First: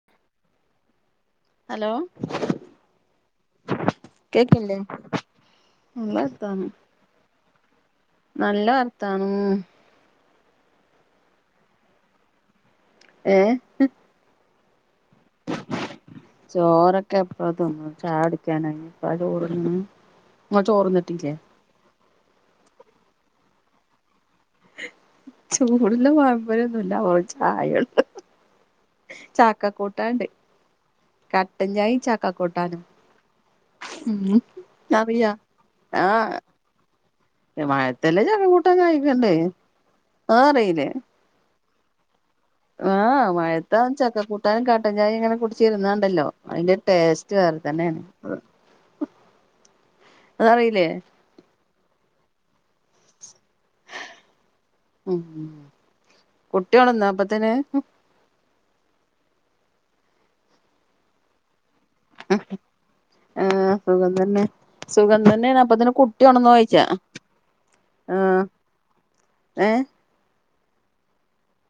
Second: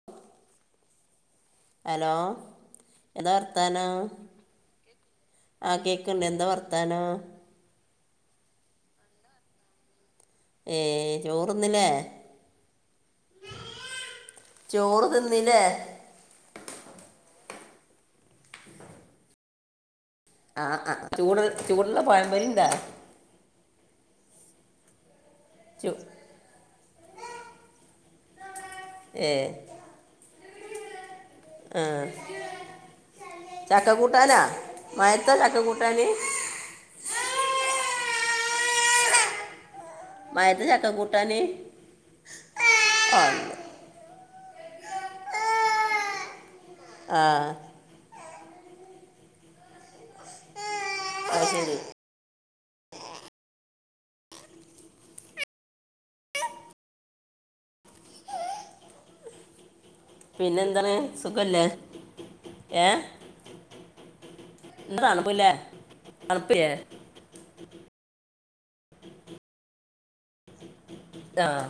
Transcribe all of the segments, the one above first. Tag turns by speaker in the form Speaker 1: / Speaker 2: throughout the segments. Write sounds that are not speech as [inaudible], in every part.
Speaker 1: [inaudible]
Speaker 2: Hello
Speaker 1: എതാ വർത്താനം
Speaker 2: കേക്കില്ലേ
Speaker 1: ആ
Speaker 2: നല്ല
Speaker 1: കേക്കണ്ട് എന്താ
Speaker 2: വർത്താനം
Speaker 1: വർത്താനോ
Speaker 2: നല്ല വർത്താനം
Speaker 1: ഏ ചോറൊന്നില്ലേ
Speaker 2: ഏ
Speaker 1: ചോറ് തിന്നില്ലേ
Speaker 2: ചോറൊക്കെ എപ്പ തിന്നും ചായ കുടിക്കാനായി ഇപ്പള്ള ചോർനെ
Speaker 1: ആഹ് ആ ചൂടു ചൂടുള്ള പഴമ്പരി ഇണ്ടാ ചൂ
Speaker 2: ചൂടുള്ള പാമ്പര്യൊന്നുമല്ല ചായൊള്ളു
Speaker 1: ഏ
Speaker 2: ചാക്ക കൂട്ടാണ്ട്
Speaker 1: ആ
Speaker 2: കട്ടൻചായ ചാക്ക കൂട്ടാനും
Speaker 1: ചക്ക കൂട്ടാനാ
Speaker 2: ഉ അറിയാ
Speaker 1: മയത്ത ചക്ക കൂട്ടാന്
Speaker 2: ആഹ മഴത്തല്ലേ ചക്കകൂട്ടാൻ കായിക്കണ്ടേ
Speaker 1: മഴത്ത് ചക്ക കൂട്ടാൻ
Speaker 2: ആഹ് മയത്താ ചക്കക്കൂട്ടാനും കട്ടൻചായിം ഇങ്ങനെ കുടിച്ചിര്ന്നാണ്ടല്ലോ അതിന്റെ
Speaker 1: ആ
Speaker 2: ടേസ്റ്റ് വേറെ തന്നെയാണ് അതറിയില്ലേ
Speaker 1: അ [unintelligible]
Speaker 2: കുട്ടിഓണന്നോ അപ്പത്തിന്
Speaker 1: പിന്നെ എന്താണ് സുഖല്ലേ ഏഹ്
Speaker 2: ആഹ് സുഖംതന്നെ സുഖംതന്നെ
Speaker 1: തണുപ്പില്ലേ
Speaker 2: അപ്പത്തിന് കുട്ടിഓണന്നോ
Speaker 1: തണുപ്പില്ലേ
Speaker 2: ചോയിച്ചാ ആഹ് ഏഹ്
Speaker 1: ആഹ്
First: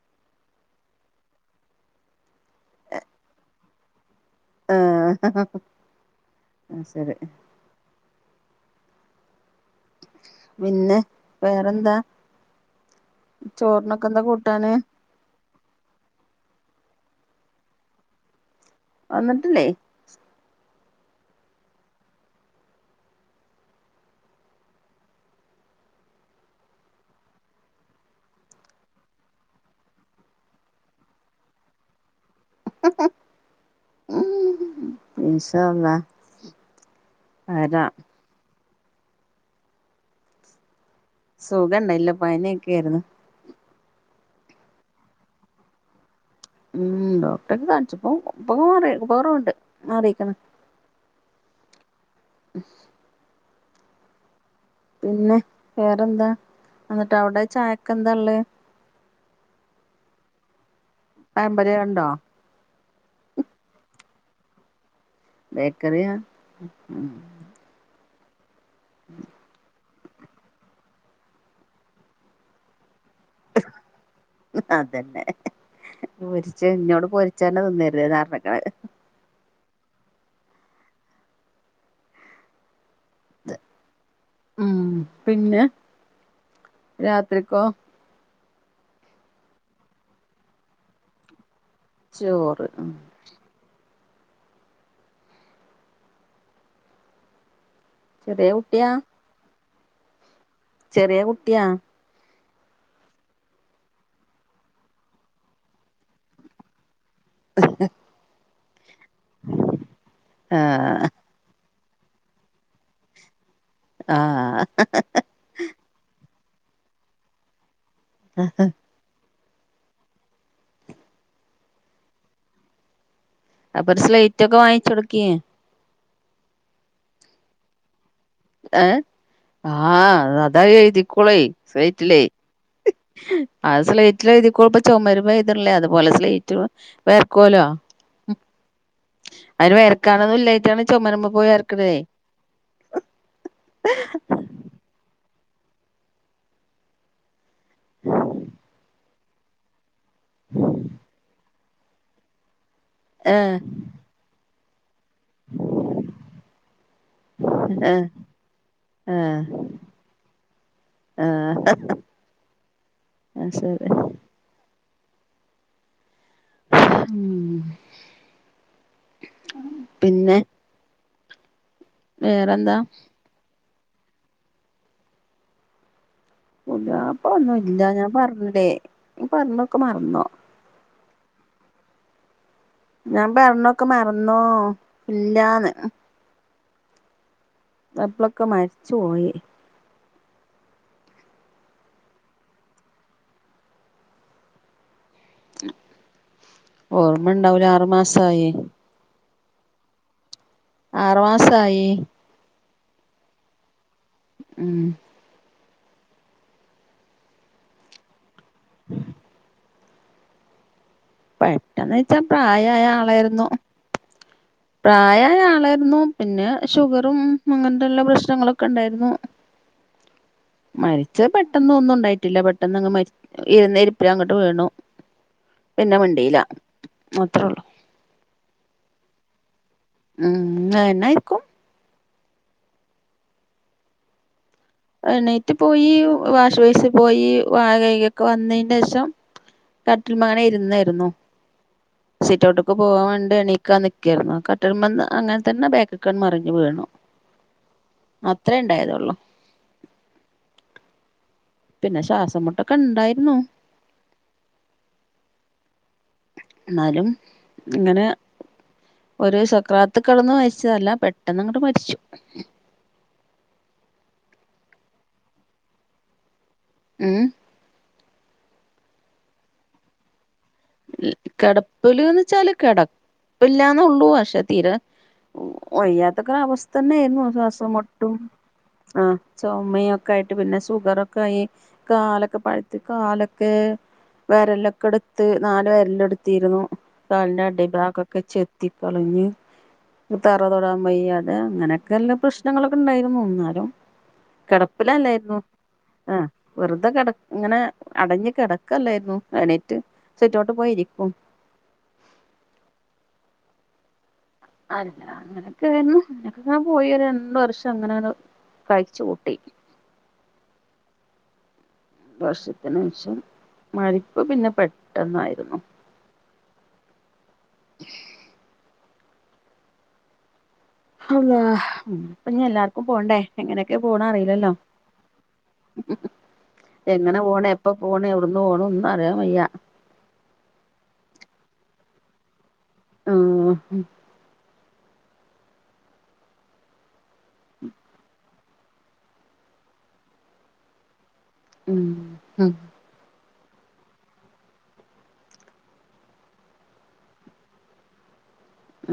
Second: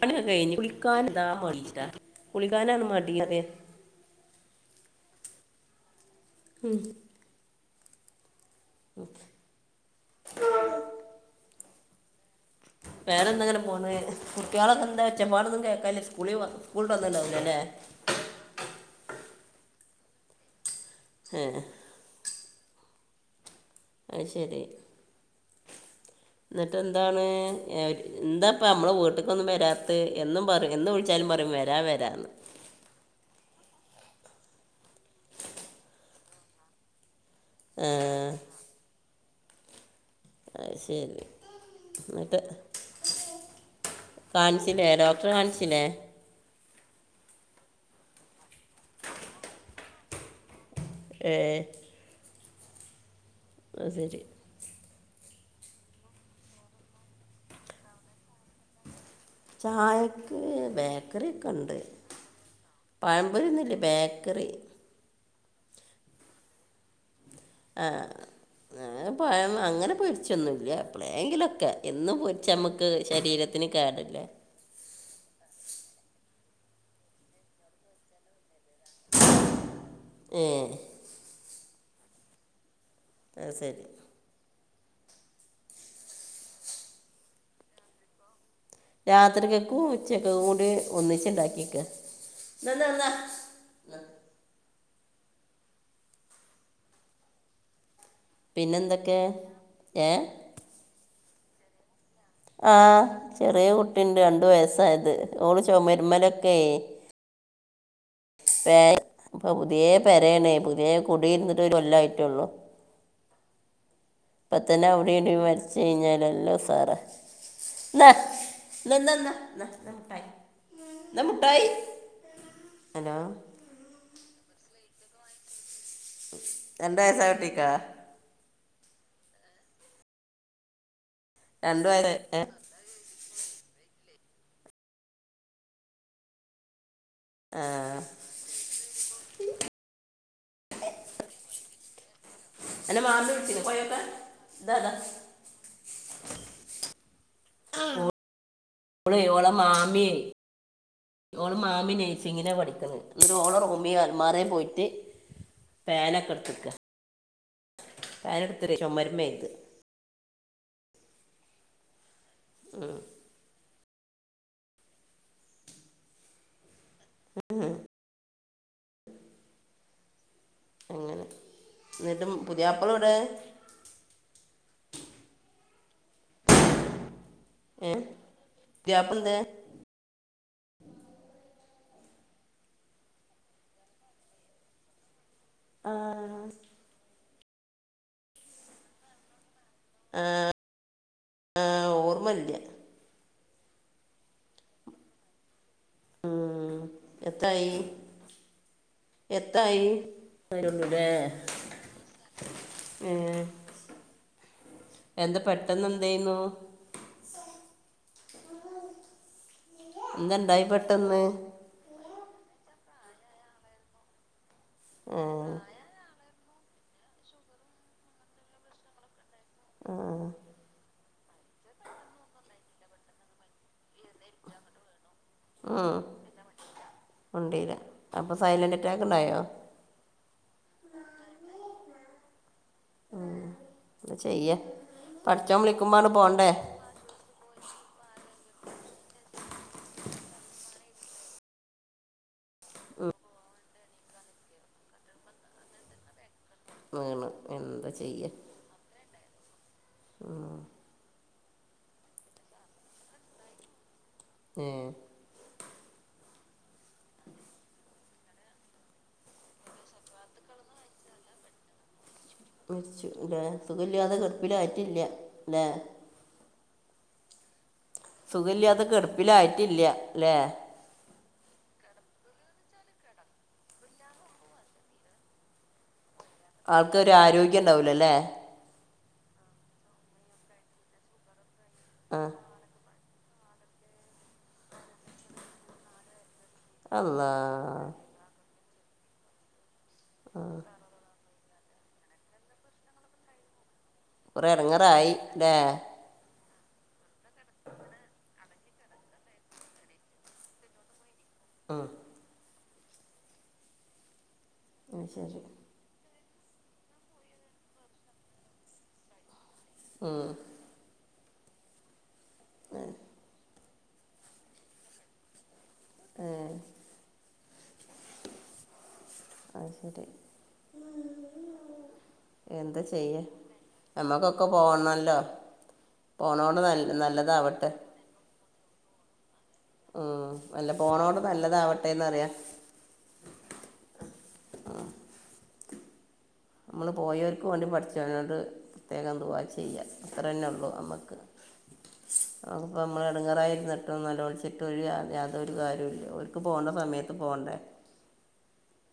Speaker 1: പണിയൊക്കെ കഴിഞ്. കുളിക്കാൻതാ മട്ച്ട്ടാ കുളിക്കാനാന്ന് മടി
Speaker 2: ആഹ്
Speaker 1: മം
Speaker 2: അത് ശരി
Speaker 1: ഓഫെ [unintelligible]
Speaker 2: പിന്നെ വേറെന്താ
Speaker 1: വേറെന്താ ഇങ്ങനെ പോണ്
Speaker 2: ചോറിനൊക്കെ എന്താ കൂട്ടാന്
Speaker 1: കുട്ടികളൊക്കെ എന്താ ഒച്ചപ്പാടൊന്നും കേൾക്കാല്ല സ്കൂളിൽ സ്കൂളട്ട് വന്നട്ട്ണ്ടാകുലല്ലേ
Speaker 2: വന്നിട്ടില്ലേ
Speaker 1: ഏഹ്. അത് ശരി എന്നിട്ട് എന്താണ് എ ന്താപ്പം നമ്മള വീട്ട്ക്കോന്നും വരാത്തെ എന്നും പറിം എ വിളിച്ചാലും പറിം വേര വേരാ
Speaker 2: മം ഇൻഷാല്ലാഹ് [unintelligible]
Speaker 1: [inaudible] അയ്ശേരി
Speaker 2: സുഖണ്ടായില്ല പനിയൊക്കെഏര്ന്ന്.
Speaker 1: കാണ്ച്ചിലേ ഡോക്ടറേകാണ്ച്ചില്ലേ
Speaker 2: മം ഡോക്ടറെക്ക് കാണിച് പ്പ പ്പകൊറവ്ണ്ട് മാറിയിക്ക്ണ്.
Speaker 1: ഏഹ്
Speaker 2: ഉ
Speaker 1: അയ്സെരി
Speaker 2: പിന്നെ വേറെന്താ എന്നിട്ട് അവിടെ ചായക്കെന്താള്ളേ
Speaker 1: ചായക്ക് ബേക്കറി
Speaker 2: പഴംപൊരി
Speaker 1: ഒക്കെണ്ട്
Speaker 2: ഉണ്ടോ
Speaker 1: പഴമ്പൊരിന്ന്ല്ല ബേക്കറി
Speaker 2: ബേകറിയാ
Speaker 1: ആഹ് ഞങള് പയം അങ്ങനെ പൊരിച്ചൊന്നുല്ല എപ്പോളെങ്കിലൊക്കെ എന്ന് ചമക്ക് ശരീരത്തിന് കേടല്ലേ
Speaker 2: അതെന്നെ പൊരിച്ച് ഇന്നോട് പൊരിച്ചന്നെ നിന്നര്ത് ന്നാപർഞ്ക്നത്
Speaker 1: ഏഹ് അത്സെരി
Speaker 2: മം പിന്നെ രാത്രിക്കോ
Speaker 1: രാത്രികക്കും ഉച്ചകക്കും കൂടി ഒന്നിച് ഇണ്ടാക്കിയക്ക
Speaker 2: ചോറ് ചെറിയ കുട്ടിയാ
Speaker 1: പിന്നെന്തൊക്കെ ഏഹ്
Speaker 2: ചെറിയ കുട്ടിയാ
Speaker 1: ആഹ് ചെറിയ കുട്ടിണ്ട് രണ്ടു വയസ്സായത് ഓള് ചൊമര്മലൊക്കെയ
Speaker 2: ഉ [unintelligible]
Speaker 1: [unintelligible] ഇപ്പൊ പുതിയ പെരണേ പുതിയെ
Speaker 2: ആഹ്
Speaker 1: കുടിരുന്നിട്ട് ഒരു കൊല്ലായിട്ടോള്ളു
Speaker 2: ആഹ്
Speaker 1: അപ്പംത്തന്നെ അവിടെവിടിം വരച്ച കഴിഞ്ഞാല് നല്ല ഉസാറാ ന്നാ
Speaker 2: ആഹ്
Speaker 1: എന്നന്ന മുട്ടായി നാ മുട്ടായി ഹലോ
Speaker 2: അപ്പൊ ഒരു സ്ലൈറ്റ് ഒക്കെ വാങ്ങിചോട്ക്കി
Speaker 1: രണ്ട് വയസ്സായ കുട്ടിക്കാ
Speaker 2: ഏഹ് ആഹ് അതായെതിക്കോളെയ്
Speaker 1: രണ്ട് വയസ്സ്
Speaker 2: സ്ളൈറ്റിലേ
Speaker 1: ഏ?
Speaker 2: അത് സ്ലൈറ്റിലഴുതിക്കെട്ടെ ചൊമരുമ്മെ എയ്ത്ണ്ല്ലേ അതുപോലെ സ്ലൈറ്റും പെയക്കോല
Speaker 1: ആ
Speaker 2: ഉം അയിന് വെരക്കാനൊന്നും ഇല്ലായിട്ടാണ് ചുമരുമ്മെ പോയി വരക്കണയ്
Speaker 1: അന്നെ മാമി വിളിച്ചിനു പൊയൊക്കാ താതാ ഓള് ഓളെ മാമി എയ് ഓളെ മാമി നഴ്സിങ്ങിനാ പഠിക്കണ് എന്നിട്ട്
Speaker 2: ആഹ്
Speaker 1: ഓളെ റൂമി അൽമാറേ പോയിട്ട് പെനൊക്കെ എടുത്തിക്ക
Speaker 2: ആഹ്
Speaker 1: പേന എടുത്ത്ട്ട് ചൊമരമ്മെ എയ്താ
Speaker 2: ആഹ്
Speaker 1: ഉം
Speaker 2: ആത് ശരി
Speaker 1: ഉം
Speaker 2: പിന്നെ
Speaker 1: അങ്ങനെ എന്നിട്ടും
Speaker 2: വേറെന്താ
Speaker 1: പുതിയപ്പളൊടെ
Speaker 2: പുതിയാപ്ലാ ഒന്നുംല്ല
Speaker 1: ഏ
Speaker 2: ഞാൻ പറഞ്ഞിലെ
Speaker 1: പുതിയാപ്പിള
Speaker 2: ഞാൻ
Speaker 1: എന്ത്
Speaker 2: പറഞ്ഞതൊക്കെ മറന്നോ ഞാൻ പറഞ്ഞൊക്കെ മറന്നോ ഇല്ലാന്ന്
Speaker 1: ആഹ്
Speaker 2: പ്പളൊക്കെ മരിച്ചു പോയി
Speaker 1: ആഹ് ആ ഓർമ്മല്ല ഉം.
Speaker 2: ഉ ഓർമ്മ ഇണ്ടാവൂല
Speaker 1: എത്തായി
Speaker 2: ആറു മാസായെയ്
Speaker 1: എത്തായി വരന്നൂലെ
Speaker 2: ആറു
Speaker 1: ഏഹ്
Speaker 2: മാസായി ഉം
Speaker 1: എന്താ പെട്ടെന്ന് എന്തെയ്ന്നൂ
Speaker 2: [unintelligible]
Speaker 1: എന്താണ്ടായി പെട്ടന്ന്
Speaker 2: പെട്ടെന്ന് വെച്ചാ പ്രായായ ആളായിരുന്നു പ്രായയ
Speaker 1: ഉം
Speaker 2: ആളായിരുന്നു പിന്നെ ഷുഗറും അങ്ങനത്തെല്ല പ്രശ്നങ്ങളൊക്കെ ഉണ്ടായിരുന്നു
Speaker 1: ആഹ് ആഹ്
Speaker 2: മരിച്ച പെട്ടെന്ന്ഒന്നും ഉണ്ടായിട്ടില്ല പെട്ടെന്ന് അങ്ങ് മരി ഇരന്ന ഇരിപ്പിൽ അങ്ങട്ട് വീണു പിന്നെ മിണ്ടീല
Speaker 1: മിണ്ടീല അപ്പോ സൈലൻറ് ആക്കറ്റാക്ക് ഇണ്ടായോ
Speaker 2: ഉം ന്നാ അതന്നെയിരിക്കും
Speaker 1: എന്താ ചെയ്യാ
Speaker 2: എണീറ്റ് പോയി വാഷ് വൈയ്സി പോയി വാ കെയ്കൊക്കെ വന്നതിന്റെ ശേഷം കട്ടിൽമങ്ങനെ ഇരുന്നായിരുന്നു സിറ്റ്ഔട്ട്ക്ക് പോവാൻ വേണ്ടി എണീക്കാൻ നിക്കെയിരുന്നു കട്ടിൽമെന്ന് അങ്ങനെ തന്നെ ബേക്ക്ക്ക് ക്കൺ മറിഞ്ഞ് വീണു
Speaker 1: വീണ് എന്താ
Speaker 2: അത്രേ ഇണ്ടായതൊള്ളൂ
Speaker 1: ഉം
Speaker 2: പിന്നെ ശ്വാസം മുട്ടൊക്കെ ഇണ്ടായിരുന്നു
Speaker 1: ആഹ്
Speaker 2: ന്നാലും ഇങ്ങനെ ഒരു സക്രാത്ത് കെടന്ന് മരിച്ചതല്ല പെട്ടെന്ന് അങ്ങോട്ട് മരിച്ചു
Speaker 1: ലെ സുഖല്ലാതെ കെട്പ്പില ആയിറ്റില്ല ല്ലേ
Speaker 2: ഉം
Speaker 1: സുഖല്ലാതെ കെട്പ്പിലായിറ്റില്ല ല്ലേ
Speaker 2: കെടപ്പില്ന്ന് ച്ചാല് കിടപ്പില്ലാന്നെള്ളൂ പക്ഷെ തീരെ വയ്യാത്തൊക്കെര അവസ്ഥ
Speaker 1: ആൾക്ക് ഒരു
Speaker 2: തന്നെയ്രുന്നു
Speaker 1: ആരോഗ്യം ഉണ്ടാവില്ല അല്ലേ
Speaker 2: ആസാസമുട്ടും ആഹ് ചുമയൊക്കെ ആയിട്ട് പിന്നെ ഷുഗറൊക്കെ ആയി
Speaker 1: ആ
Speaker 2: കാലൊക്കെ പഴുത്ത് കാലൊക്കെ വെരലൊക്കെ എടുത്ത് നാല് വെരൽ എടുത്തിരുന്നു.
Speaker 1: അല്ല
Speaker 2: കല്ന്റെ അടിഭാഗൊക്കെ ചെത്തികളഞ്ഞ് തറ തൊടാൻ വയ അതെ അങ്ങനെക്കെ ഇല്ല പ്രശ്നങ്ങളൊക്കെ ഉണ്ടായിരുന്നു. ഇന്നാലും
Speaker 1: കുറെ ഇറങ്ങറായി
Speaker 2: കിടപ്പിലല്ലായിരുന്നു.
Speaker 1: അല്ലേ
Speaker 2: ആഹ് വെറുതെ കേട ഇങ്ങനെ അടഞ് കിടക്കല്ലായിരുന്നു എണീറ്റ് സിടൗറ്റ് പോയിരിക്കും
Speaker 1: മം.
Speaker 2: അല്ല
Speaker 1: അത് ശരി
Speaker 2: അങ്ങനെയൊക്കെ ആരുന്നു അങ്ങനെക്കങ്ങനെ പോയി ഒര്രണ്ട് വർഷം അങ്ങനെ കഴിച് കൂട്ടി
Speaker 1: മം
Speaker 2: വർഷത്തിനേഷം മരിപ്പ് പിന്നെ പെട്ടെന്നായിരുന്നു.
Speaker 1: ഏഹ് അത് ശരി
Speaker 2: അല്ലാഹ് ഇപ്പൊ പിന്നെ എല്ലാർക്കും പോണ്ടേ എങ്ങനെയൊക്കെ പോവണെന്ന് അറിയില്ലല്ലോ
Speaker 1: ഒന്നല്ല.
Speaker 2: എങ്ങനെ പോണ് എപ്പ പോണ് എവിടന്ന് പോണന്ന് ഒന്നും അറിയാൻ വയ്യ.
Speaker 1: ഉം അല്ല പോണോട് നല്ലതാവട്ടെന്ന് അറിയ.
Speaker 2: മം
Speaker 1: നമ്മൾ പോയൊർക്ക് വേണ്ടി പടച്ചോനോട് പ്രത്യേകംദുവാ ചെയ്യ. അത്രന്നെ ഉള്ളൂ നമുക്ക്.
Speaker 2: ഉംമം മം
Speaker 1: പ്പോ നമ്മൾ എടുങ്ങെറായിരുന്നിട്ടും നോലോൽച്ട്ടും ഒരു യാതൊരു കാര്യവുംല്ല ഒർക്ക് പോണ്ട സമയത്ത് പോണ്ടെ.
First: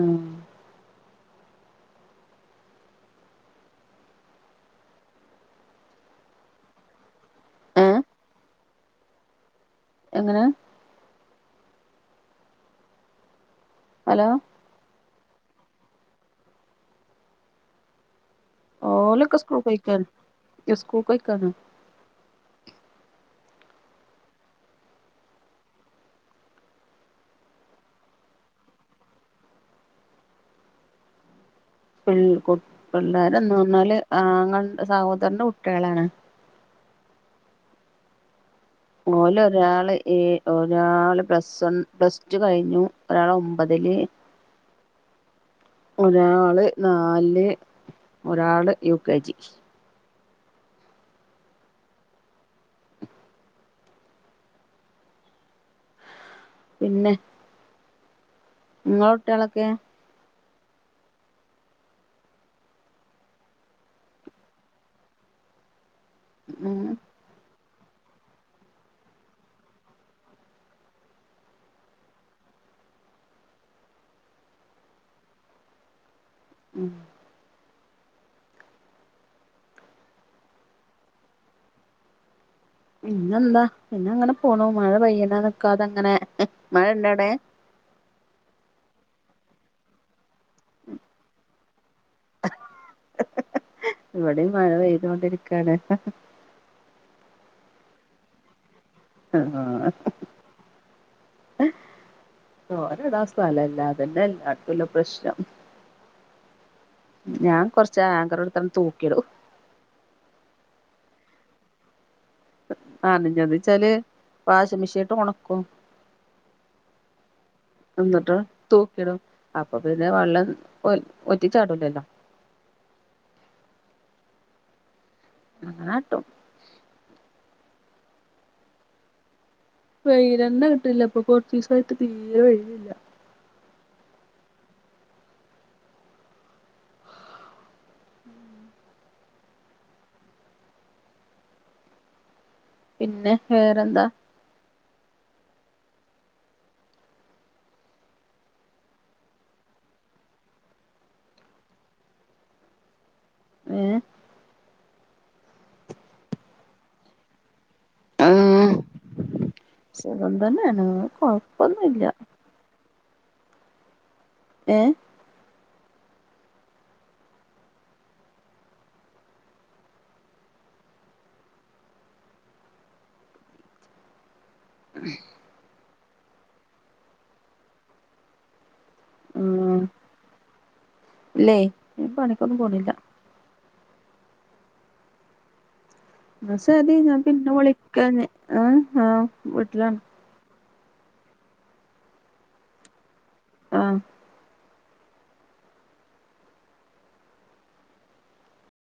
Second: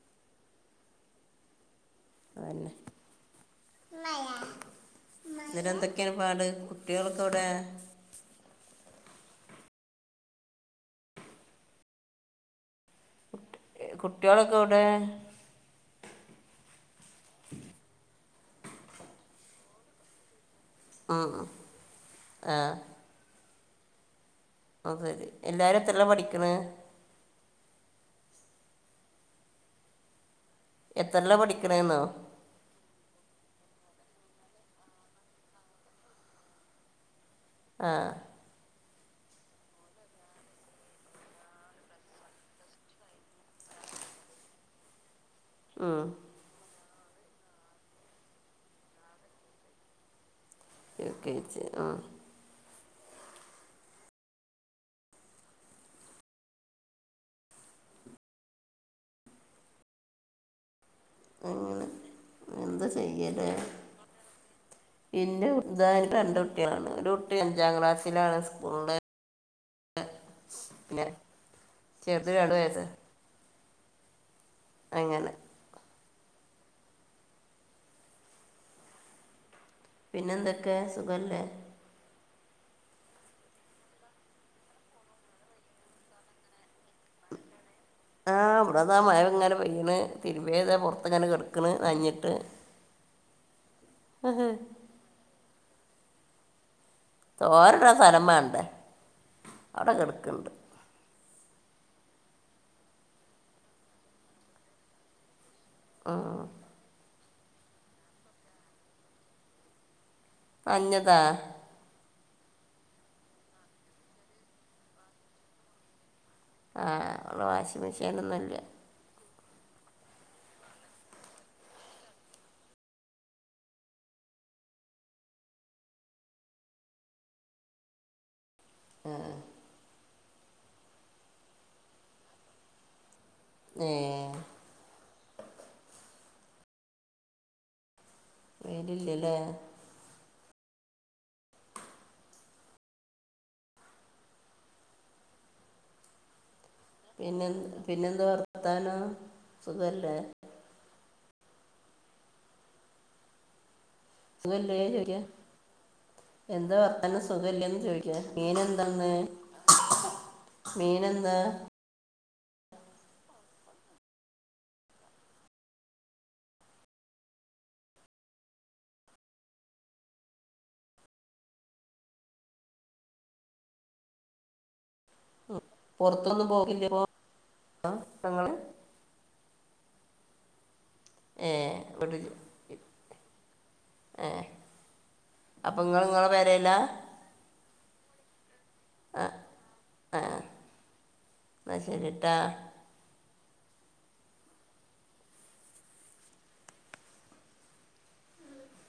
Speaker 2: ഉംമം
Speaker 1: അതെന്നെ [unintelligible] ഇന്നട്ട് എന്തൊക്കെയാണ് പാട് കുട്ടികൾക്കെ എവ്ടെ?
Speaker 2: ഏ എങ്ങനെ? ഹലോ
Speaker 1: കുട്ടികളൊക്കെ എവ്ടെ?
Speaker 2: ഓലൊക്കെ ഉസ്കൂള് പൊയ്ക്കാണ്.
Speaker 1: ആഹ് അത് സെരി എല്ലാരും എത്രലാ പഠിക്കണ്? എത്രല്ലാ പഠിക്കണന്ന്.
Speaker 2: പിള് കു പിള്ളേര് എന്ന് പറഞ്ഞാല് ആ അങ്ങടെ സഹോദരന്റെ കുട്ടികളാണ്.
Speaker 1: ആഹ്.
Speaker 2: ഒല് ഒരാള് എ ഒരാള് പ്ലസ്വൺ പ്ലസ് ടു കഴിഞ്ഞു ഒരാൾ ഒമ്പതില്. ഒരാള് നാല്, ഒരാള് U K G.
Speaker 1: U K G മം
Speaker 2: പിന്നെ? ങ്ങളെ കുട്ടികളൊക്കെ?
Speaker 1: എന്ത്‌ ചെയ്യലേ? ഇന്റെ [unintelligible] രണ്ട്
Speaker 2: ഉം
Speaker 1: കുട്ടികളാണ് ഒരു കുട്ടി അഞ്ചാം ക്ലാസ്സിലാണ് സ്കൂളില്. പിന്നെ ചെറുത് ഇളയത്. അങ്ങനെ
Speaker 2: ഉം
Speaker 1: പിന്നെ എന്തൊക്കെ സുഖല്ലേ?
Speaker 2: പിന്നെന്താ പിന്ന അങ്ങനെ പോണു മഴ പെയ്യന്നാ നിക്കാതെ അങ്ങനെ മഴ ഉണ്ടോ അവിടെ?
Speaker 1: ആ വിടെതാ മഴ ഇങ്ങനെ പെയ്യണ് തിറുമ്പിയത് ഇതാ പുറത്ത്ങ്ങനെ കെടക്കണ് നന്ഞ്ഞ.
Speaker 2: ഇവിടിം മഴ പെയ്തോണ്ടിരിക്കണ്.
Speaker 1: തോരടാൻ സ്ഥലം മാണ്ടേ.
Speaker 2: ആഹ് ആ തോരിടാൻ സ്ഥല്ല്ലാഅതന്നെ എല്ലടതുള്ള പ്രശ്നം.
Speaker 1: ആഹ്.
Speaker 2: ഞാൻ കൊറച് ആങ്കറടുത്തങ്ങട് തൂക്കിടും.
Speaker 1: നനഞ്ഞതാ?
Speaker 2: ആഹ് നന്ഞത്ച്ചാല് വാഷി മെഷീൻട്ട് ഒണക്കും.
Speaker 1: ആഹ് വ്ടെ വാഷിംഗ് മെഷീനന്നുല്ല.
Speaker 2: ക്കെലും അപ്പൊ പിന്നെ വള്ളം ഒല് ഒറ്റിച്ചാടൂലല്ലോ. അങ്ങനാട്ടും
Speaker 1: ആഹ്
Speaker 2: വെയിലന്നെ കിട്ടിണ്ല്ല ഇപ്പൊ കൊറച്ചിസായിട്ട് തീരെ വെയിലില്ല.
Speaker 1: ഏഹ് വേയ്ലില്ലല്ലേ?
Speaker 2: പിന്നെ വേറെന്താ?
Speaker 1: പിന്നെന്ത് പിന്നെന്താ വർത്താനം സുഖല്ലേ?
Speaker 2: ഏഹ്
Speaker 1: സുഖല്ലേ ചോയ്ക്ക എന്താ വർത്താനം സുഖല്ലേന്ന് ചോദിക്ക. ക്കാ മീനെന്താന്ന് മീന എന്താ
Speaker 2: ന്നൂല്ല ഏഹ് [unintelligible]
Speaker 1: പുറത്തൊന്നും പോക്കില്ലെ പ്പൊ ആ ഇങ്ങള്
Speaker 2: ആഹ്
Speaker 1: ഏ
Speaker 2: ഇല്ലേയ് ഞാൻ പണിക്കൊന്നും പോണില്ല
Speaker 1: ഏഹ് അപ്പൊ ഇങ്ങള് ഇങ്ങളെ
Speaker 2: ന്നാ
Speaker 1: പെരെലാ
Speaker 2: ശരി ഞാൻ പിന്നെ വിളിക്കാഞ്ഞി ഏ ആഹ് വീട്ടിലാണ്
Speaker 1: ആഹ് ന്നശരിട്ടാ
Speaker 2: ആഹ്